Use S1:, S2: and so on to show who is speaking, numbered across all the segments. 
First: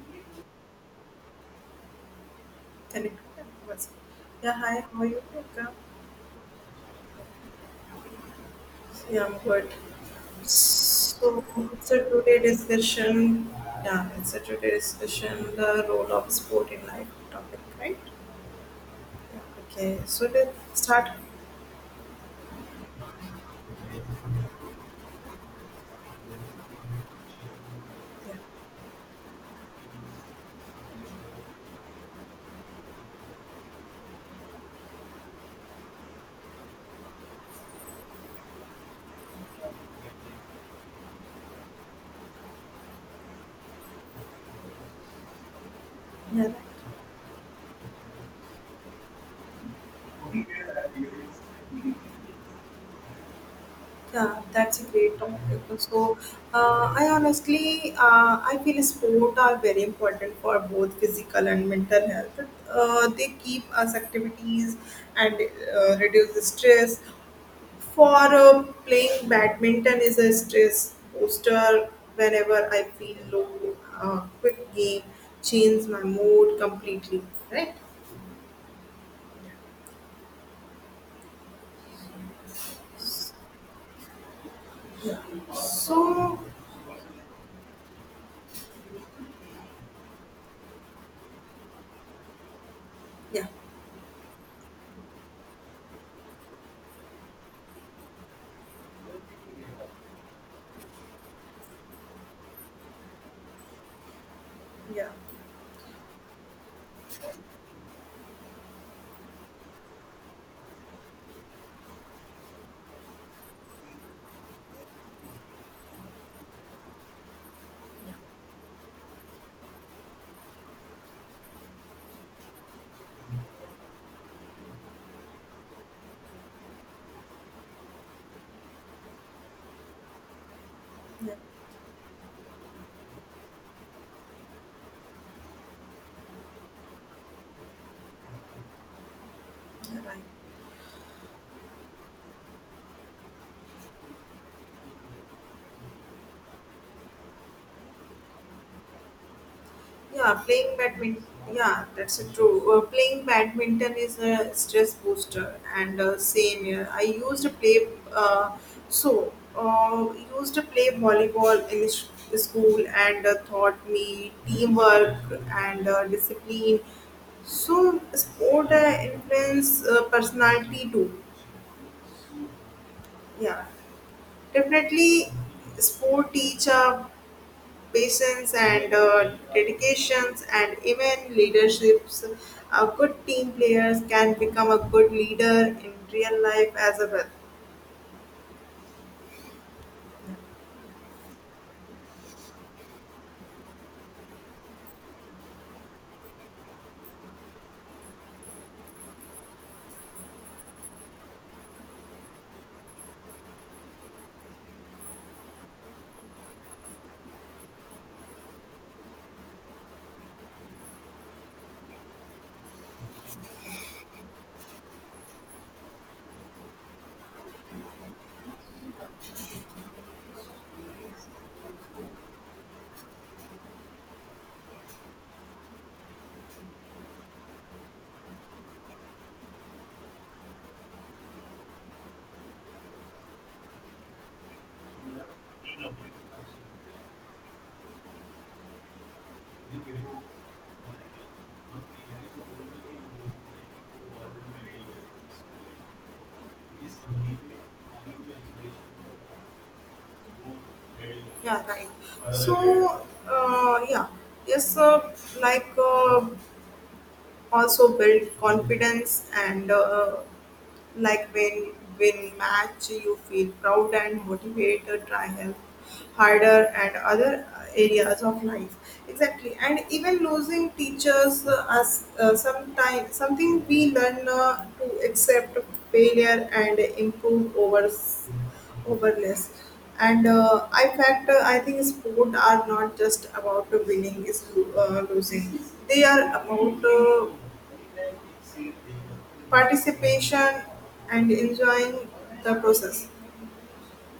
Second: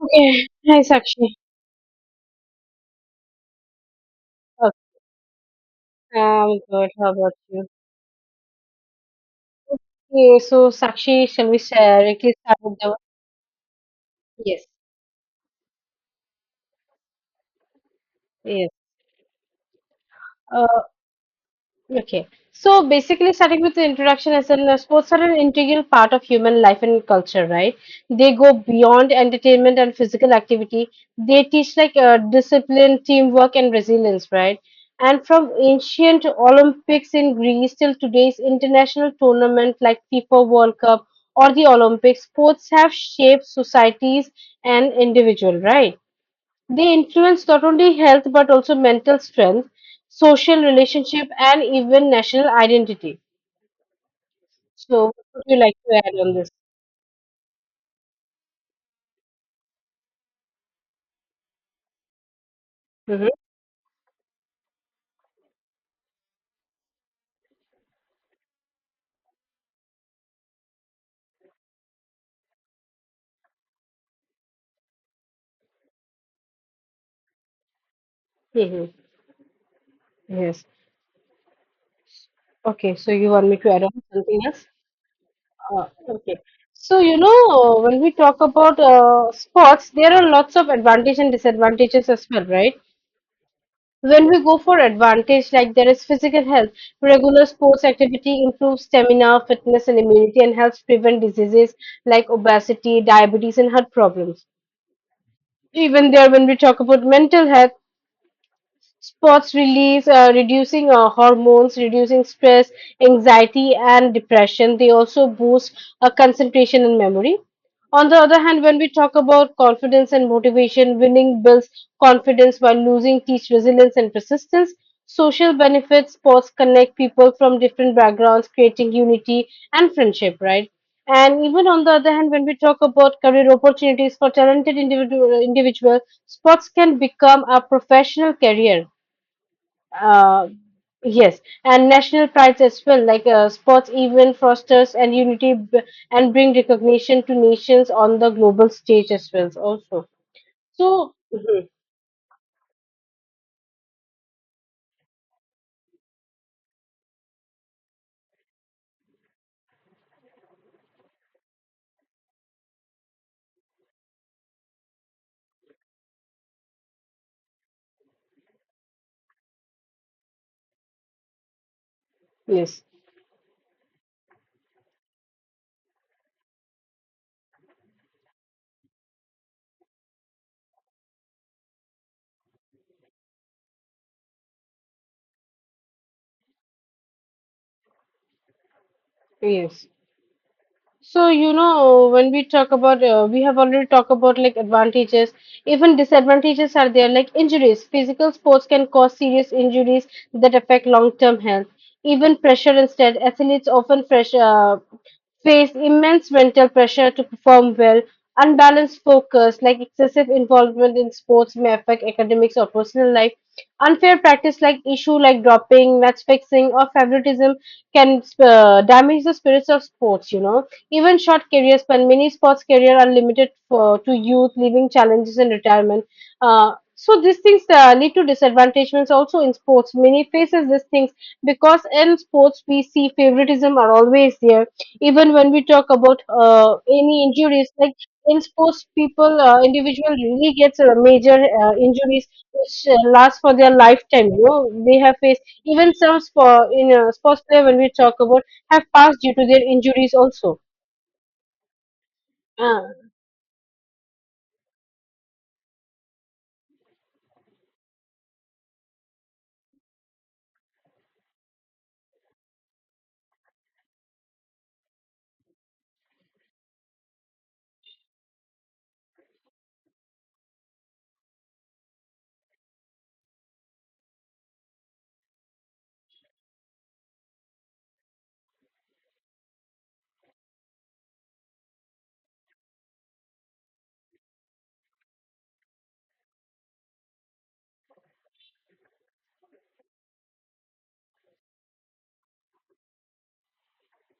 S1: Okay. Hi, Sakshi.
S2: Telegram. What's yeah,
S1: Oh,
S2: hi, how are you? Priyanka?
S1: I'm good. How about you?
S2: Yeah, I'm good.
S1: Okay, so Sakshi,
S2: So
S1: shall we
S2: it's a
S1: directly
S2: today
S1: start with the
S2: discussion. Yeah, it's a
S1: yes,
S2: today discussion, the role of sport in life topic, right?
S1: yes.
S2: Yeah, okay. So let's
S1: Uh,
S2: start.
S1: Okay. So basically, starting with the introduction, as in sports are an integral part of human life and culture, right? They
S2: Yeah.
S1: go beyond entertainment and physical activity. They teach like discipline, teamwork, and resilience, right? And from ancient Olympics in Greece till today's international tournament like FIFA World Cup or the Olympics, sports have shaped societies and individual, right?
S2: Yeah, right.
S1: They influence not only health but also mental strength, social relationship, and even national identity.
S2: Yeah, that's a
S1: So, what
S2: great
S1: would you
S2: topic.
S1: like to add on this?
S2: I honestly, I feel sport are very important for both physical and mental health. They
S1: Hmm.
S2: keep us activities and reduce the stress. For playing badminton is a stress booster. Whenever I feel low, a quick game changes my mood completely. Right?
S1: Hmm. Yes. Okay. So, you want me to add on something else? Okay.
S2: So,
S1: So, you know, when we talk about sports, there are lots of advantages and disadvantages as well, right?
S2: yeah,
S1: When we go for advantage, like there is physical health, regular sports activity improves stamina, fitness, and immunity, and helps prevent diseases like obesity, diabetes, and heart problems.
S2: yeah,
S1: Even there, when we talk about mental health, sports release, reducing hormones, reducing stress, anxiety, and depression. They also boost concentration and memory. On the other hand, when we talk about confidence and motivation, winning builds confidence while losing teach resilience and persistence. Social benefits, sports connect people from different backgrounds, creating unity and friendship, right?
S2: yeah,
S1: And even on the other hand, when we talk about career opportunities for talented individual sports can become a professional career.
S2: yeah, right.
S1: uh, yes, and national prides as well, like sports event fosters and unity and bring recognition to nations on the global stage as well. Also,
S2: Yeah, playing
S1: so
S2: badminton.
S1: mhm,
S2: Yeah, that's a true. Playing badminton is a stress booster, and same here. I used to play. Uh, so, uh, Used to play volleyball in school, and taught me teamwork and discipline. So, sport influence personality too.
S1: yes,
S2: Yeah, definitely, sport teach a patience and dedications and even leaderships. A good team players can become a good leader in real life as well.
S1: yes. So, you know, when we talk about, we have already talked about like advantages. Even disadvantages are there, like injuries. Physical sports can cause serious injuries that affect long-term health. Even pressure instead, athletes often fresh, face immense mental pressure to perform well. Unbalanced focus, like excessive involvement in sports, may affect academics or personal life. Unfair practice, like issue like dropping, match fixing, or favoritism, can damage the spirits of sports. You know, even short career span, many sports career are limited to youth, leaving challenges in retirement. So these things lead to disadvantagements also in sports. Many faces these things because in sports we see favoritism are always there. Even when we talk about any injuries, like in sports, people individual really gets major injuries which last for their lifetime. You know, they have faced even some sport in sports player when we talk about have passed due to their injuries also.
S2: Yeah, right. So,
S1: Ah,
S2: uh, yeah, yes, uh, like uh, Also build confidence and like when match you feel proud and motivated try help harder and other areas of life exactly, and even losing teachers as sometime something we learn to accept failure and improve over less. And I think sport are not just about winning is losing. They are about participation and enjoying the process.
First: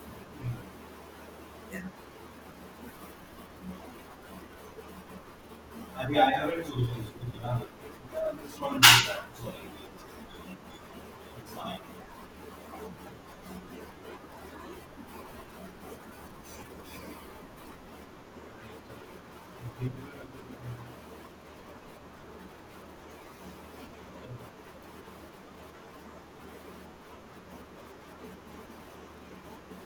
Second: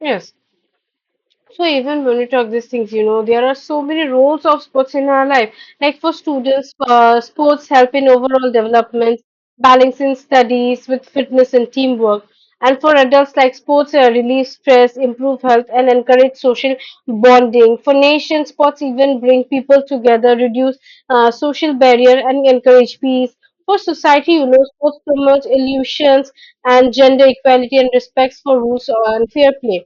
S1: yes. So
S2: Yeah.
S1: even when we talk these things, you know, there are so many roles of sports in our life. Like for students, sports help in overall development, balancing studies with fitness and teamwork. And for adults, like sports relieve stress, improve health, and encourage social bonding. For nations, sports even bring people together, reduce social barrier, and encourage peace. For society, you know, sports promote illusions and gender equality and respects for rules and fair play.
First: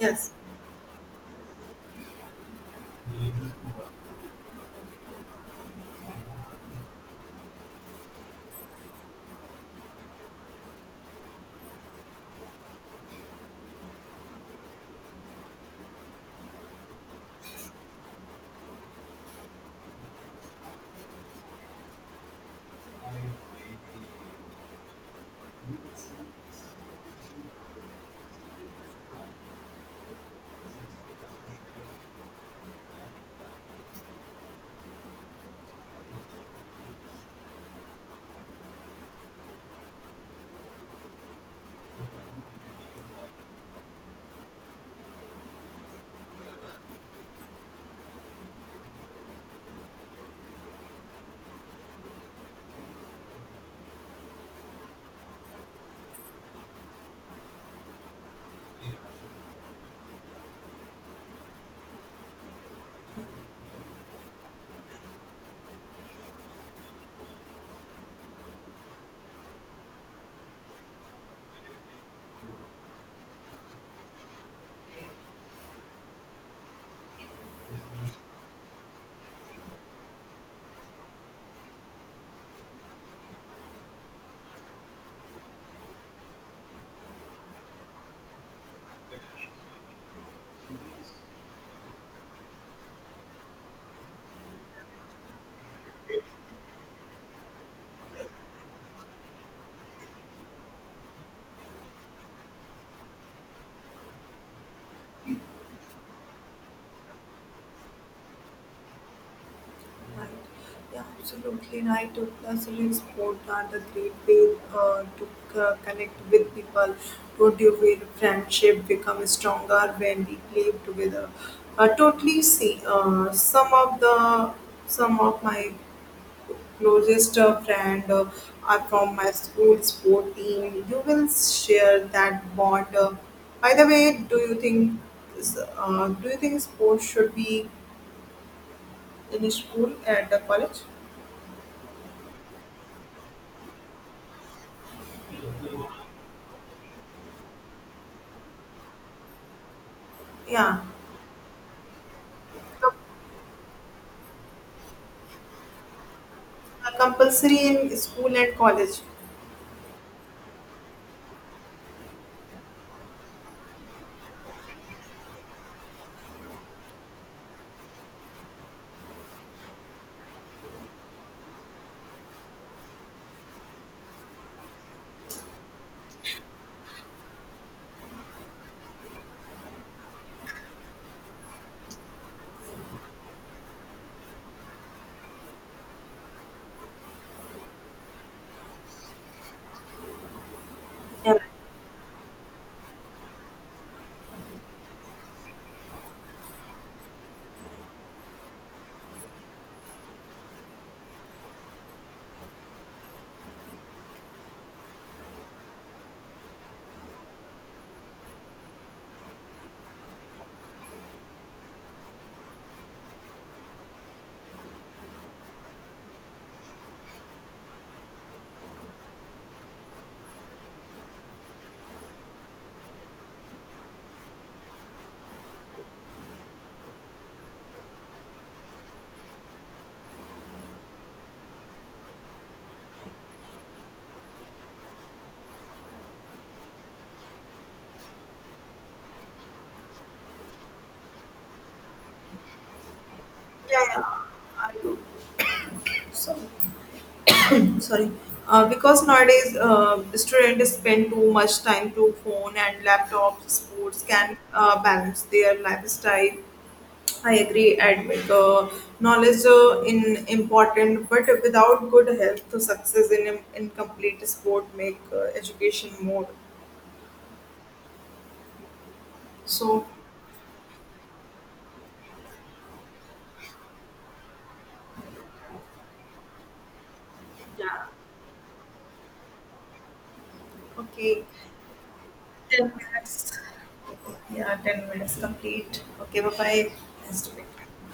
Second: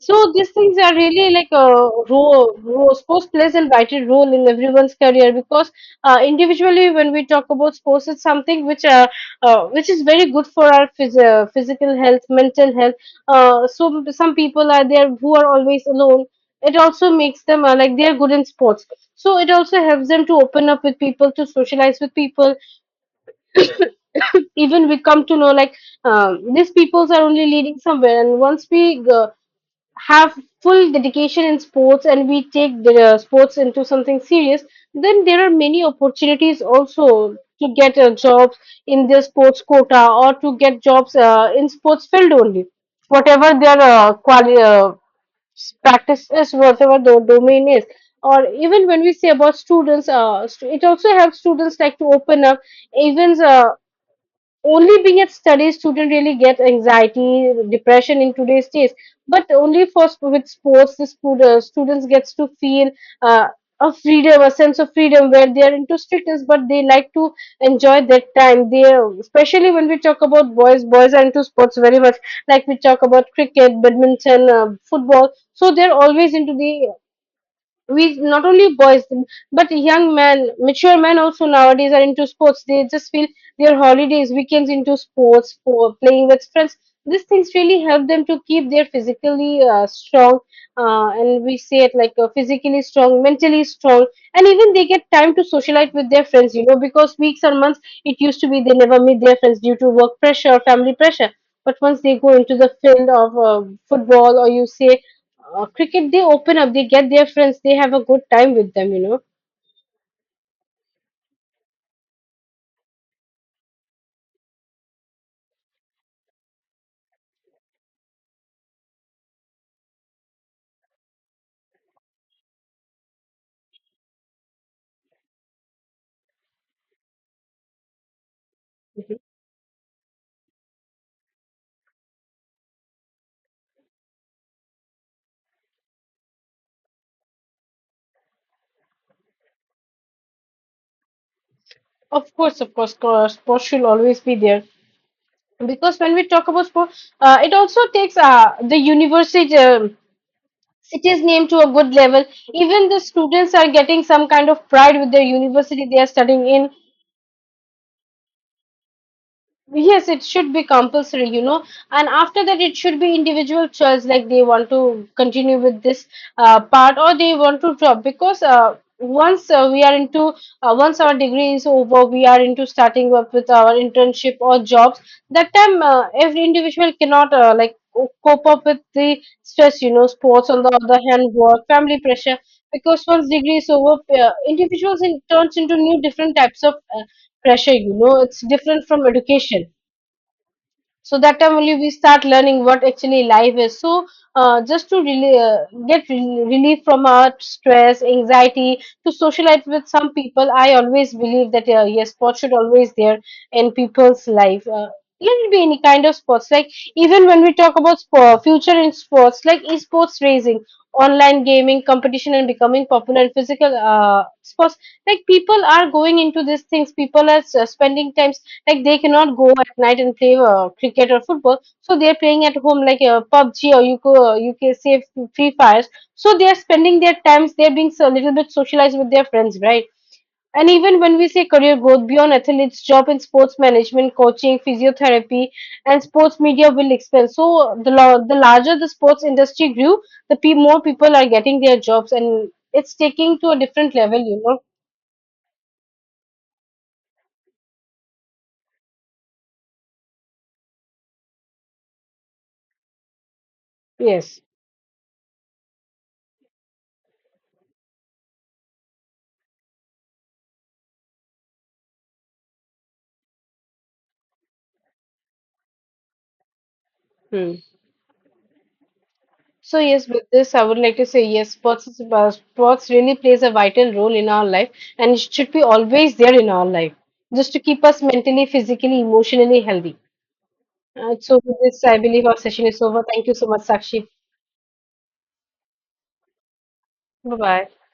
S2: Yes.
S1: these things are really like a role. Sports plays an vital role in everyone's career because individually, when we talk about sports, it's something which is very good for our physical health, mental health. So some people are there who are always alone. It also makes them like they are good in sports. So it also helps them to open up with people, to socialize with people. Even we come to know like these peoples are only leading somewhere, and once we have full dedication in sports and we take the sports into something serious, then there are many opportunities also to get jobs in their sports quota or to get jobs in sports field only. Whatever their practice is, whatever the domain is. Or even when we say about students, it also helps students like to open up events. Only being at studies student really get anxiety depression in today's days but only for with sports the students gets to feel uh, a freedom, a sense of freedom where they are into strictness but they like to enjoy that time they, especially when we talk about boys, boys are into sports very much. Like we talk about cricket, badminton, football, so they're always into the, we not only boys but young men, mature men also nowadays are into sports. They just feel their holidays, weekends into sports for playing with friends. These things really help them to keep their physically strong, and we say it like physically strong, mentally strong. And even they get time to socialize with their friends, you know, because weeks or months it used to be they never meet their friends due to work pressure or family pressure. But once they go into the field of football, or you say cricket, they open up, they get their friends, they have a good time with them, you know.
S2: Right. Yeah, absolutely right. Classical sport are the great way to connect with people. Don't you feel friendship become stronger when we play together? Totally see some of my closest friend are from my school sport team. You will share that bond. By the way, do you think do you think sports should be in school at the college?
S1: Of course, of course, sports should always be there because when we talk about sport, it also takes the university,
S2: Yeah,
S1: city's name to a good level. Even the students are getting some kind of pride with their university they are studying in.
S2: compulsory in school and college.
S1: Yes, it should be compulsory, you know, and after that, it should be individual choice, like they want to continue with this part or they want to drop because once we are into, once our degree is over, we are into starting up with our internship or jobs. That time, every individual cannot like cope up with the stress, you know, sports on the other hand, work, family pressure. Because once degree is over, individuals in, turns into new different types of pressure. You know, it's different from education, so
S2: Yeah,
S1: that time only we start learning what actually life is. So just to really get relief from our stress, anxiety, to socialize with some people, I always believe that yes, sports should always there in people's life, let it be any kind of sports. Like even when we talk about sport, future in sports like esports, racing, online gaming competition and becoming popular in physical sports, like people are going into these things. People are spending time, like they cannot go at night and play cricket or football, so they're playing at home, like PUBG, or you can say Free Fires. So they're spending their times, they're being a little bit socialized with their friends, right. And even when we say career growth beyond athletes, job in sports management, coaching, physiotherapy, and sports media will expand. So the larger the sports industry grew, more people are getting their jobs and it's taking to a
S2: yeah,
S1: different
S2: yeah.
S1: level, you know.
S2: I do. So, sorry. Because nowadays students spend too much time to phone and laptop sports can
S1: Yes.
S2: balance their lifestyle. I agree. And knowledge in important, but without good help to success in incomplete sport make education more.
S1: Hmm. So
S2: So
S1: yes, with this, I would like to say yes, sports is, sports really plays a vital role in our life, and it should be always there in our life, just to keep
S2: yeah.
S1: us mentally, physically, emotionally healthy.
S2: Okay,
S1: So with this, I believe our
S2: 10
S1: session is over. Thank you
S2: minutes.
S1: so much, Sakshi.
S2: Yeah, 10 minutes complete. Okay, bye bye. Nice to
S1: Bye
S2: meet
S1: bye.
S2: you.